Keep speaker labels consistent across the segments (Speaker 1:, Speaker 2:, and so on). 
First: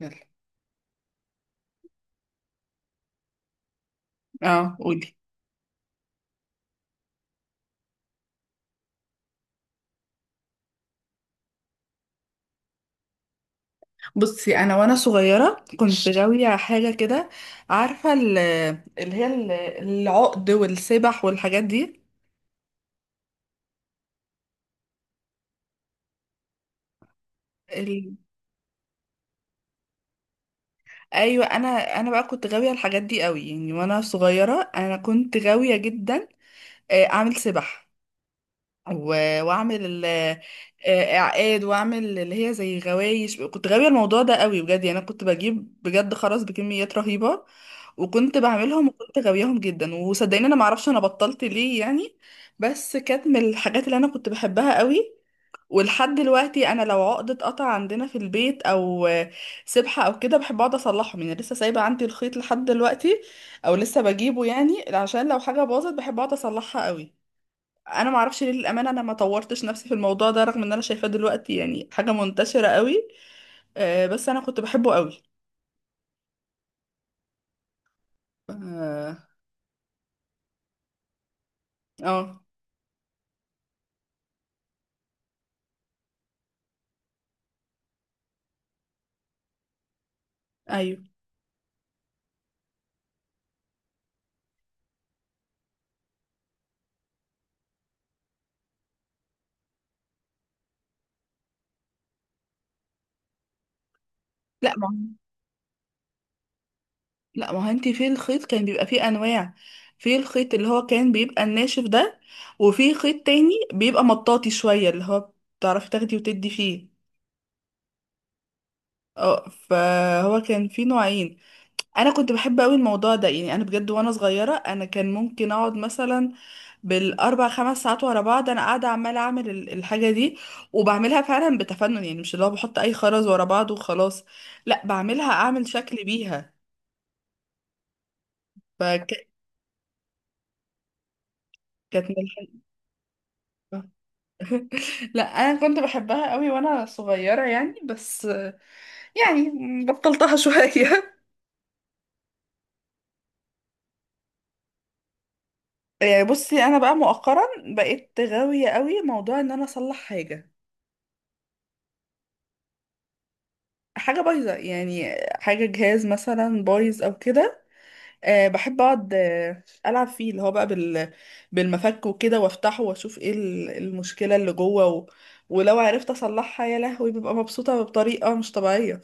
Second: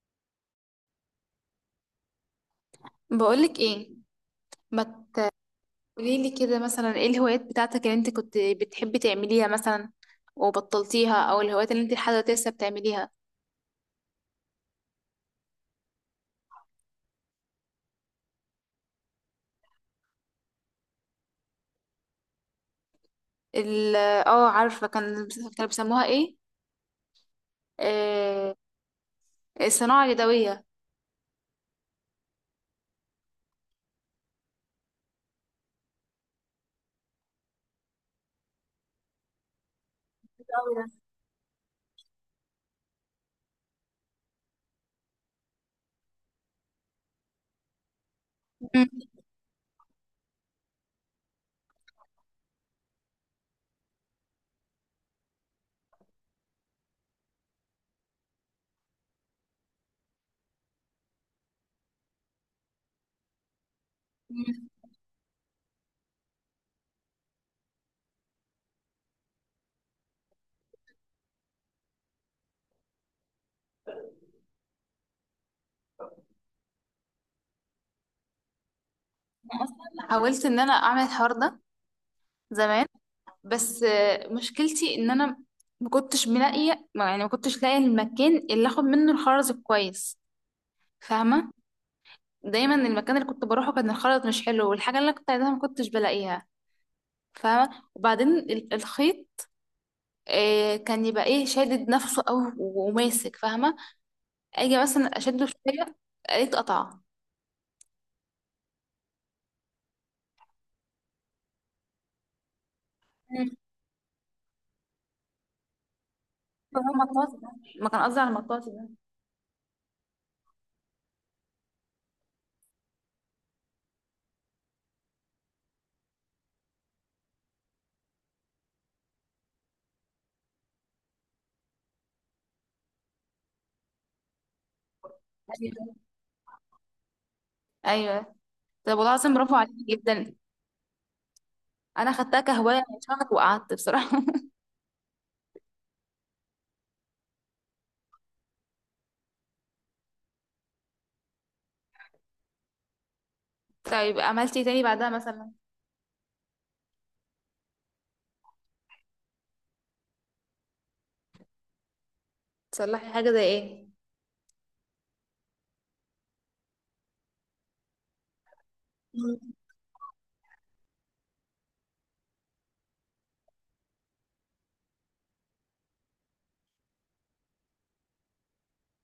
Speaker 1: يلا،
Speaker 2: بقولك ايه؟
Speaker 1: اه
Speaker 2: ما
Speaker 1: قولي.
Speaker 2: تقولي لي كده مثلا، ايه الهوايات بتاعتك اللي انت كنت بتحبي تعمليها مثلا وبطلتيها، او الهوايات اللي انت لحد دلوقتي لسه بتعمليها؟
Speaker 1: بصي انا وانا صغيره كنت غاويه حاجه كده، عارفه اللي هي العقد والسبح والحاجات دي
Speaker 2: ال- اه عارفه، كان كانوا بيسموها ايه؟
Speaker 1: ال...
Speaker 2: آه الصناعه اليدويه.
Speaker 1: ايوه. انا بقى كنت غاويه الحاجات دي قوي، يعني وانا صغيره انا كنت غاويه جدا. اعمل سبح واعمل اعقاد واعمل اللي هي زي غوايش. كنت غاويه الموضوع ده قوي بجد، يعني انا كنت بجيب بجد خرز بكميات رهيبه. وكنت بعملهم
Speaker 2: مم.
Speaker 1: وكنت غاوياهم جدا وصدقيني انا ما اعرفش انا بطلت ليه يعني. بس كانت من الحاجات اللي انا كنت بحبها قوي. ولحد دلوقتي انا لو عقدة قطع عندنا في البيت او سبحة او كده بحب اقعد اصلحهم، يعني لسه سايبه عندي الخيط لحد دلوقتي او لسه بجيبه يعني عشان لو حاجه باظت بحب اقعد اصلحها قوي. انا ما اعرفش ليه للامانه، انا ما طورتش نفسي في الموضوع ده رغم ان انا شايفاه دلوقتي يعني حاجه منتشره قوي. بس انا كنت بحبه قوي. اه.
Speaker 2: حاولت ان انا اعمل الحوار ده
Speaker 1: آه.
Speaker 2: زمان، بس مشكلتي ان انا ما كنتش ملاقيه يعني ما كنتش لاقيه المكان اللي اخد منه الخرز كويس.
Speaker 1: ايوه.
Speaker 2: فاهمه؟ دايما المكان اللي كنت بروحه كان الخلط مش حلو، والحاجة اللي أنا كنت عايزاها ما كنتش بلاقيها. فاهمة؟ وبعدين الخيط كان يبقى ايه، شادد نفسه او وماسك، فاهمة؟
Speaker 1: لا
Speaker 2: اجي
Speaker 1: ما
Speaker 2: مثلا
Speaker 1: هو-
Speaker 2: اشده شوية الاقيه اتقطع.
Speaker 1: لا ما هو انت في الخيط كان بيبقى فيه انواع. في الخيط اللي هو كان بيبقى الناشف ده، وفي خيط
Speaker 2: مم.
Speaker 1: تاني بيبقى مطاطي شويه اللي هو بتعرفي تاخدي وتدي
Speaker 2: هو
Speaker 1: فيه.
Speaker 2: مطاط ده. ما كان قصدي على المطاط ده.
Speaker 1: اه فهو كان في نوعين. انا كنت بحب قوي الموضوع ده، يعني انا بجد وانا صغيره انا كان ممكن اقعد مثلا بالاربع خمس ساعات ورا بعض انا قاعده عماله اعمل الحاجه دي وبعملها فعلا بتفنن، يعني مش اللي هو بحط اي خرز ورا بعض وخلاص. لا بعملها اعمل
Speaker 2: ايوه،
Speaker 1: شكل بيها.
Speaker 2: ايوه. طب والله
Speaker 1: فكانت
Speaker 2: العظيم برافو عليك جدا،
Speaker 1: من
Speaker 2: انا خدتها
Speaker 1: الحاجة.
Speaker 2: كهواية من شهر وقعدت بصراحة
Speaker 1: لا انا كنت بحبها قوي وانا صغيره يعني. بس يعني بطلتها شويه.
Speaker 2: طيب عملتي إيه تاني بعدها مثلا؟
Speaker 1: يعني بصي انا بقى مؤخرا بقيت غاويه قوي موضوع ان انا اصلح حاجه.
Speaker 2: تصلحي حاجة زي ايه؟
Speaker 1: حاجة بايظة، يعني حاجة جهاز مثلا بايظ أو كده. أه بحب أقعد ألعب فيه اللي هو بقى بالمفك وكده وأفتحه وأشوف إيه المشكلة اللي جوه ولو عرفت أصلحها يا لهوي ببقى مبسوطة بطريقة مش طبيعية.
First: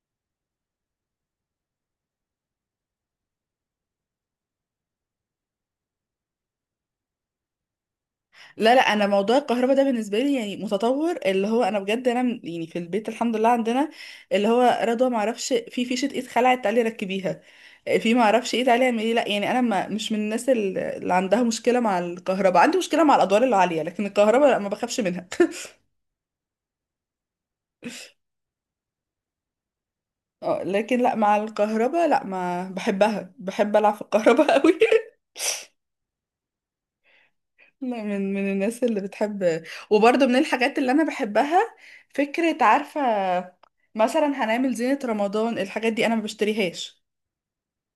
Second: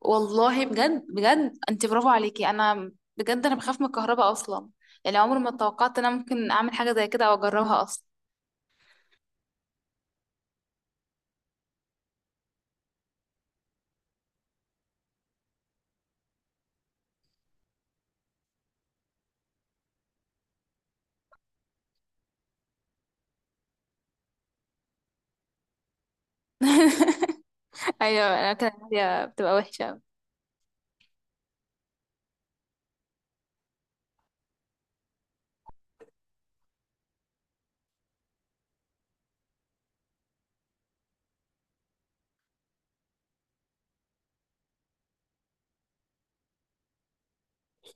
Speaker 2: والله بجد بجد، انت برافو عليكي. انا بجد انا بخاف من الكهرباء اصلا، يعني عمري ما توقعت ان انا ممكن اعمل حاجه زي كده او اجربها اصلا.
Speaker 1: لا لا، انا موضوع الكهرباء ده بالنسبه لي يعني متطور. اللي هو انا بجد يعني في البيت الحمد لله عندنا اللي هو رضوى ما اعرفش في فيشه ايد خلعت تعالي ركبيها. في ما اعرفش ايه تعالي اعملي لا، يعني انا ما مش من الناس اللي عندها مشكله مع الكهرباء. عندي مشكله مع الادوار العاليه لكن الكهرباء لا ما بخافش منها.
Speaker 2: ايوه انا كده، هي بتبقى وحشه أوي.
Speaker 1: لكن لا مع الكهرباء لا ما بحبها، بحب العب في الكهرباء قوي. لا، من الناس اللي بتحب. وبرضه من الحاجات اللي انا بحبها، فكرة عارفة، مثلا هنعمل زينة رمضان الحاجات دي انا ما بشتريهاش.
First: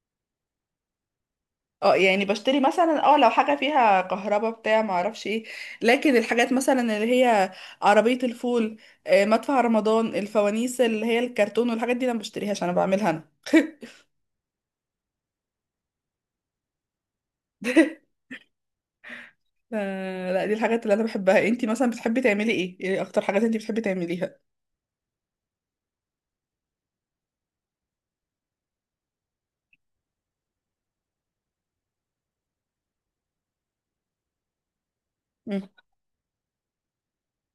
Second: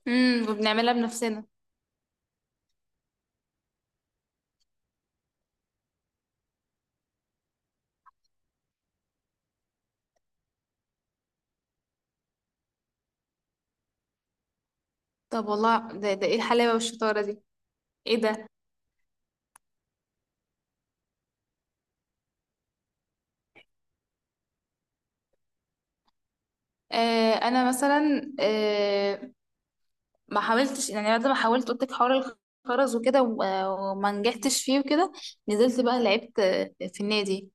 Speaker 2: امم، وبنعملها بنفسنا.
Speaker 1: اه يعني بشتري مثلا اه لو حاجة فيها كهربا بتاع ما اعرفش ايه. لكن الحاجات مثلا اللي هي عربية الفول، مدفع رمضان، الفوانيس اللي هي الكرتون والحاجات دي انا ما بشتريهاش، انا بعملها انا.
Speaker 2: طب والله ده ايه الحلاوه والشطاره دي؟ ايه ده!
Speaker 1: ف- لا دي الحاجات اللي انا بحبها. انتي مثلا بتحبي تعملي ايه؟ ايه اكتر حاجات انتي بتحبي تعمليها؟
Speaker 2: انا مثلا، ما حاولتش، يعني بعد ما حاولت قلت لك حوار الخرز وكده وما نجحتش فيه وكده.
Speaker 1: مم.
Speaker 2: نزلت بقى لعبت في النادي.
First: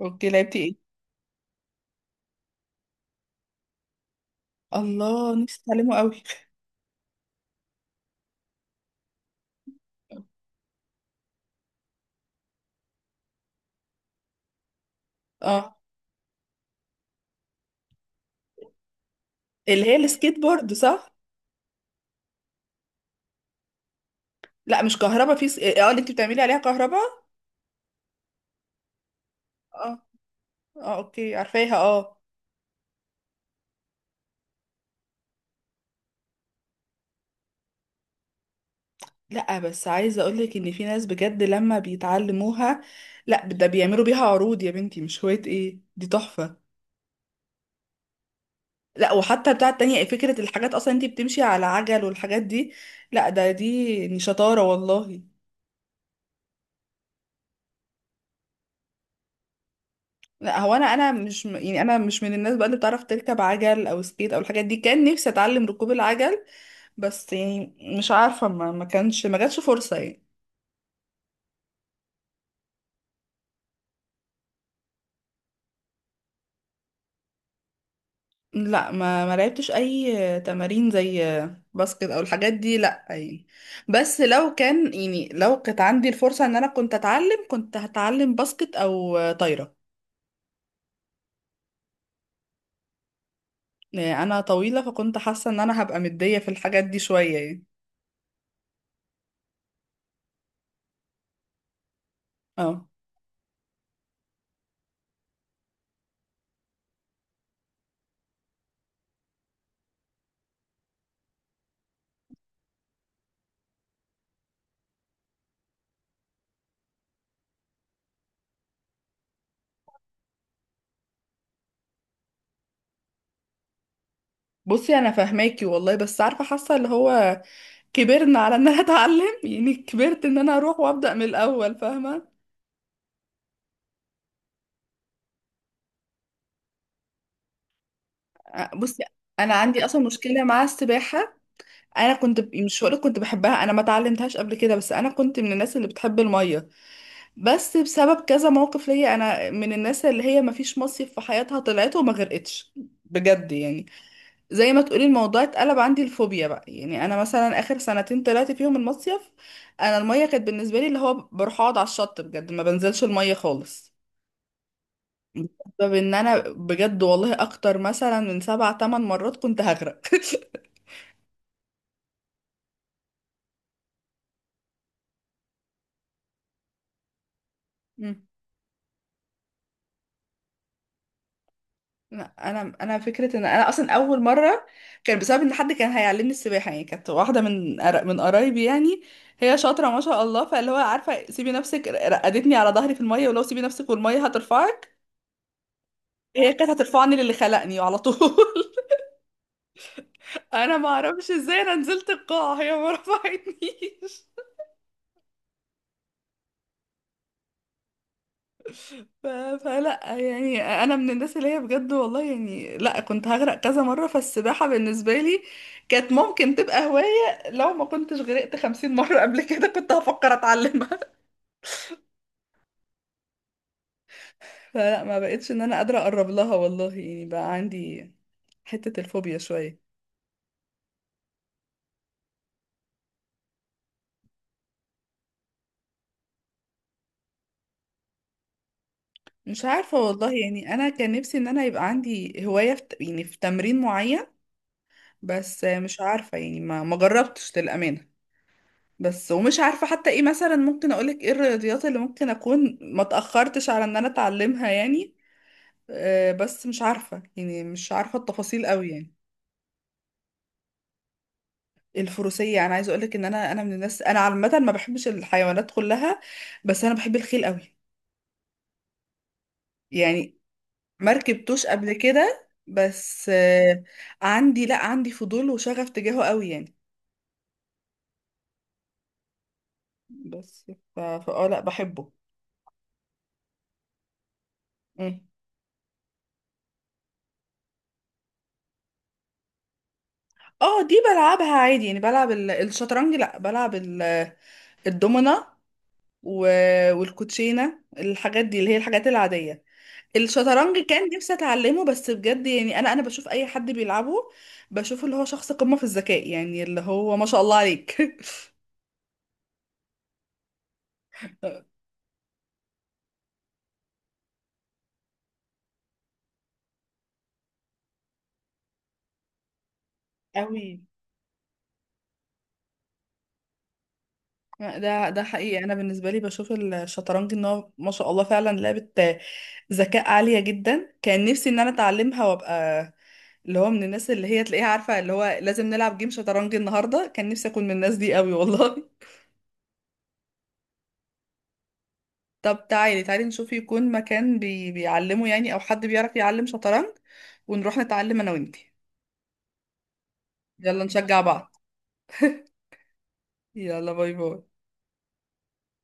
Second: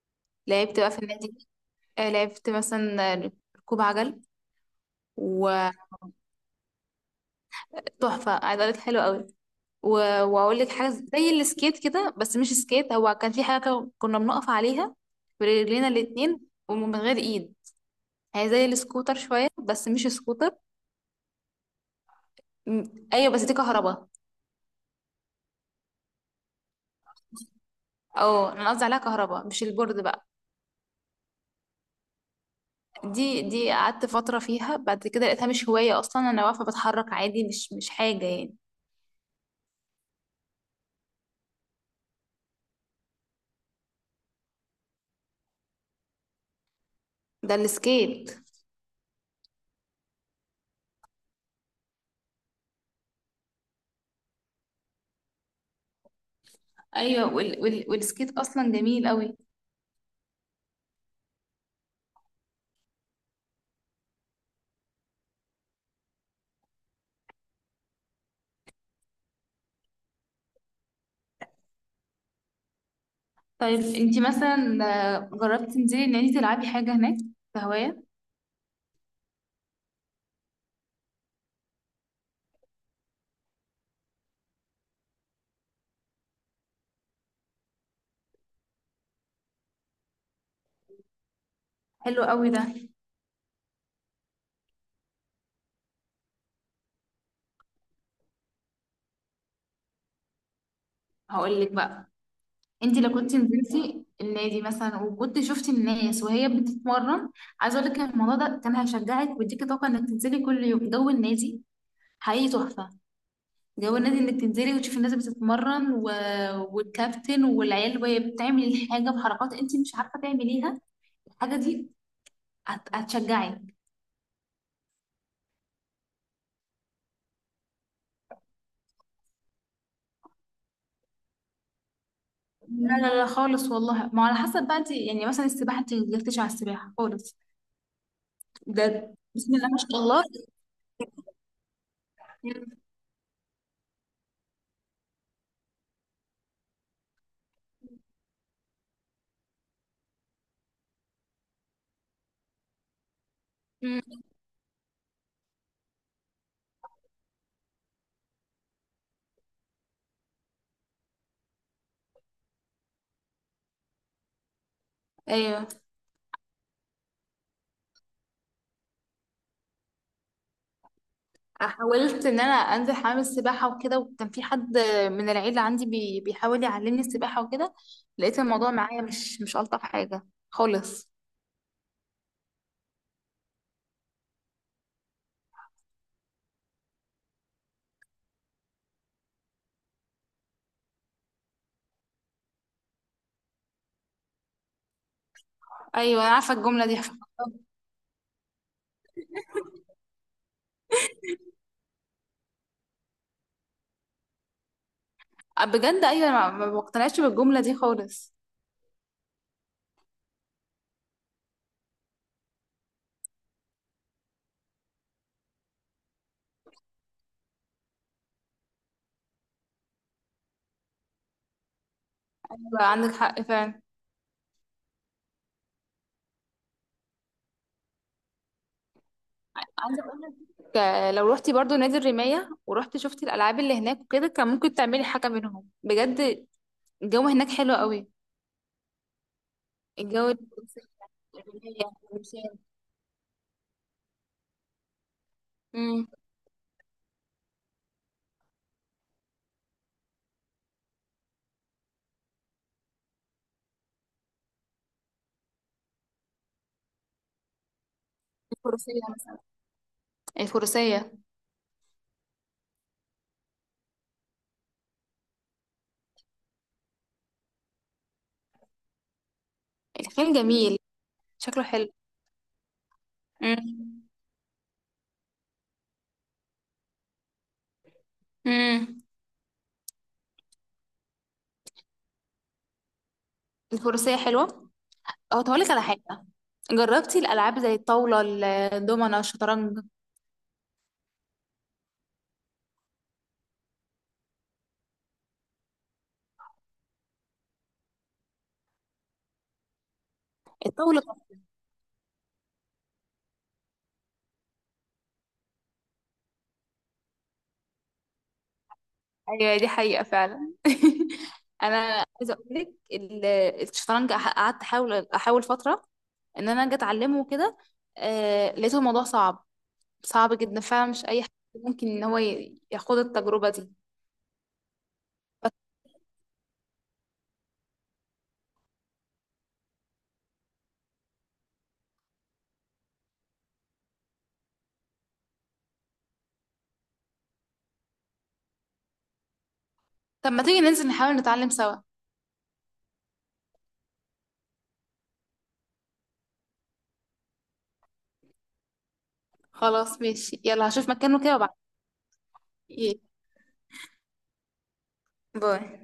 Speaker 1: اوكي، لعبتي
Speaker 2: لعبت
Speaker 1: ايه؟
Speaker 2: بقى في النادي، لعبت مثلا ركوب عجل
Speaker 1: الله نفسي
Speaker 2: وتحفه.
Speaker 1: اتعلمه قوي.
Speaker 2: عايزه اقول لك حلو قوي، و... واقول لك حاجه زي السكيت كده، بس مش سكيت. هو كان في حاجه كده كنا بنقف عليها
Speaker 1: اه
Speaker 2: برجلينا الاتنين ومن غير ايد. هي زي السكوتر شويه
Speaker 1: اللي
Speaker 2: بس
Speaker 1: هي
Speaker 2: مش
Speaker 1: السكيت
Speaker 2: سكوتر.
Speaker 1: بورد صح.
Speaker 2: م- ايوه، بس دي كهرباء.
Speaker 1: لا مش كهربا اه اللي انت بتعملي عليها كهربا.
Speaker 2: اه انا قصدي عليها كهرباء مش
Speaker 1: اه.
Speaker 2: البورد بقى.
Speaker 1: اه اوكي عارفاها اه.
Speaker 2: دي قعدت فتره فيها، بعد كده لقيتها مش هوايه اصلا. انا واقفه بتحرك عادي، مش حاجه يعني.
Speaker 1: لا بس عايزه اقولك ان في ناس بجد لما بيتعلموها، لا ده بيعملوا بيها عروض يا بنتي، مش هوايه، ايه دي تحفه.
Speaker 2: ده السكيت.
Speaker 1: لا، وحتى بتاعه التانية فكره الحاجات اصلا انت بتمشي على عجل والحاجات دي. لا ده دي يعني شطاره والله.
Speaker 2: ايوه والسكيت اصلا جميل قوي.
Speaker 1: لا هو انا مش يعني انا مش من الناس بقى اللي بتعرف تركب عجل او سكيت او الحاجات دي. كان نفسي اتعلم ركوب العجل بس يعني مش عارفة، ما كانش ما جاتش فرصة يعني.
Speaker 2: طيب انتي مثلا جربتي تنزلي ان انتي تلعبي حاجة هناك كهواية؟
Speaker 1: لا ما لعبتش اي تمارين زي باسكت او الحاجات دي، لا يعني. بس لو كان، يعني لو كانت عندي الفرصة ان انا كنت اتعلم كنت هتعلم باسكت او طايرة.
Speaker 2: حلو قوي ده.
Speaker 1: يعني انا طويلة فكنت حاسة ان انا هبقى مدية في الحاجات دي شوية يعني.
Speaker 2: هقولك بقى،
Speaker 1: اه
Speaker 2: انتي لو كنت نزلتي النادي مثلا وكنت شفتي الناس وهي بتتمرن، عايزة اقولك ان الموضوع ده كان هيشجعك ويديكي طاقة انك تنزلي كل يوم جو النادي. حقيقي تحفة. جو النادي انك تنزلي وتشوفي الناس بتتمرن والكابتن والعيال وهي بتعمل الحاجة بحركات انتي مش عارفة تعمليها، الحاجة دي هتشجعك.
Speaker 1: بصي انا فاهماكي والله بس عارفة حاسة اللي هو كبرنا على ان انا اتعلم، يعني كبرت ان انا اروح وابدأ من الاول فاهمة.
Speaker 2: لا لا لا خالص، والله ما، على حسب بقى انت. يعني مثلا السباحه، انت جربتيش على السباحه خالص؟
Speaker 1: بصي
Speaker 2: ده
Speaker 1: انا
Speaker 2: بسم الله ما
Speaker 1: عندي
Speaker 2: شاء
Speaker 1: اصلا
Speaker 2: الله.
Speaker 1: مشكلة مع السباحة. انا مش هقولك كنت بحبها، انا ما اتعلمتهاش قبل كده بس انا كنت من الناس اللي بتحب الميه. بس بسبب كذا موقف ليا، انا من الناس اللي هي ما فيش مصيف في حياتها طلعت وما غرقتش بجد يعني.
Speaker 2: مم.
Speaker 1: زي ما تقولي الموضوع اتقلب عندي الفوبيا بقى، يعني انا مثلا اخر سنتين طلعت فيهم المصيف، انا الميه كانت بالنسبه لي اللي هو بروح اقعد على الشط بجد ما بنزلش الميه خالص.
Speaker 2: ايوه،
Speaker 1: بسبب ان انا بجد والله اكتر مثلا من 7 أو 8 مرات كنت هغرق.
Speaker 2: حاولت ان انا انزل حمام السباحه وكده، وكان في حد من العيله عندي بي بيحاول يعلمني السباحه وكده، لقيت الموضوع معايا مش مش الطف حاجه خالص.
Speaker 1: لا، انا فكره ان انا اصلا اول مره كان بسبب ان حد كان هيعلمني السباحه، يعني كانت واحده من قرايبي. يعني هي شاطره ما شاء الله، فاللي هو عارفه سيبي نفسك، رقدتني على ظهري في الميه ولو سيبي نفسك والميه هترفعك.
Speaker 2: ايوه انا
Speaker 1: هي
Speaker 2: عارفه
Speaker 1: كانت
Speaker 2: الجمله دي.
Speaker 1: هترفعني للي خلقني على طول. انا ما اعرفش ازاي انا نزلت القاع هي ما رفعتنيش.
Speaker 2: بجد، ايوه، ما بقتنعش بالجمله دي خالص.
Speaker 1: ف... فلا يعني انا من الناس اللي هي بجد والله يعني لا كنت هغرق كذا مرة. فالسباحة بالنسبة لي كانت ممكن تبقى هواية لو ما كنتش غرقت 50 مرة قبل كده، كنت هفكر اتعلمها.
Speaker 2: عندك حق فعلا.
Speaker 1: فلا ما بقتش ان انا قادرة اقرب لها والله، يعني بقى عندي حتة الفوبيا شوية.
Speaker 2: عايزه اقول لك لو روحتي برضو نادي الرمايه ورحتي شفتي الالعاب اللي هناك وكده، كان ممكن تعملي حاجه منهم بجد. الجو هناك حلو قوي.
Speaker 1: مش عارفة
Speaker 2: الجو،
Speaker 1: والله، يعني
Speaker 2: الفروسيه،
Speaker 1: انا كان نفسي ان انا يبقى
Speaker 2: الرمايه،
Speaker 1: عندي
Speaker 2: الفروسيه.
Speaker 1: هواية يعني في تمرين معين بس مش
Speaker 2: امم
Speaker 1: عارفة، يعني ما جربتش للأمانة. بس ومش عارفة حتى ايه مثلا، ممكن اقولك ايه الرياضيات اللي ممكن اكون ما تأخرتش على ان انا اتعلمها يعني. بس مش عارفة، يعني مش عارفة التفاصيل قوي
Speaker 2: الفروسيه
Speaker 1: يعني.
Speaker 2: مثلا، الفروسيه.
Speaker 1: الفروسية انا عايزة اقولك ان انا من الناس، انا عامة ما بحبش الحيوانات كلها بس انا بحب الخيل قوي.
Speaker 2: الخيل
Speaker 1: يعني
Speaker 2: جميل،
Speaker 1: ما
Speaker 2: شكله
Speaker 1: ركبتوش
Speaker 2: حلو.
Speaker 1: قبل كده بس
Speaker 2: امم
Speaker 1: عندي، لا عندي فضول وشغف تجاهه قوي يعني.
Speaker 2: امم
Speaker 1: بس ف فا اه لا بحبه.
Speaker 2: الفروسيه حلوه.
Speaker 1: مم.
Speaker 2: اه هقول لك على حاجه، جربتي الالعاب زي الطاوله، الدومنه، الشطرنج،
Speaker 1: اه دي بلعبها عادي، يعني بلعب الشطرنج لا بلعب الدومنة والكوتشينة الحاجات دي اللي هي الحاجات العادية. الشطرنج
Speaker 2: الطاوله؟
Speaker 1: كان نفسي اتعلمه بس بجد، يعني انا بشوف اي حد بيلعبه بشوف اللي هو شخص قمة في الذكاء يعني اللي هو ما شاء الله عليك
Speaker 2: ايوه دي حقيقة فعلا انا عايزة اقول لك الشطرنج قعدت احاول احاول فترة ان انا اجي اتعلمه وكده، لقيته الموضوع صعب، صعب جدا
Speaker 1: قوي.
Speaker 2: فعلا. مش اي حد ممكن ان هو ياخد التجربة دي.
Speaker 1: ده حقيقي انا بالنسبه لي بشوف الشطرنج ان هو ما شاء الله فعلا لعبه ذكاء عاليه جدا. كان نفسي ان انا اتعلمها وابقى اللي هو من الناس اللي هي تلاقيها عارفه اللي هو لازم نلعب جيم شطرنج النهارده. كان نفسي اكون من الناس دي قوي والله.
Speaker 2: طب ما تيجي ننزل نحاول نتعلم سوا؟
Speaker 1: طب تعالي تعالي نشوف يكون مكان بيعلمه يعني او حد بيعرف يعلم شطرنج ونروح نتعلم انا وانتي.
Speaker 2: خلاص ماشي، يلا
Speaker 1: يلا
Speaker 2: هشوف
Speaker 1: نشجع
Speaker 2: مكانه كده وبعد.
Speaker 1: بعض. يلا، باي باي.
Speaker 2: باي.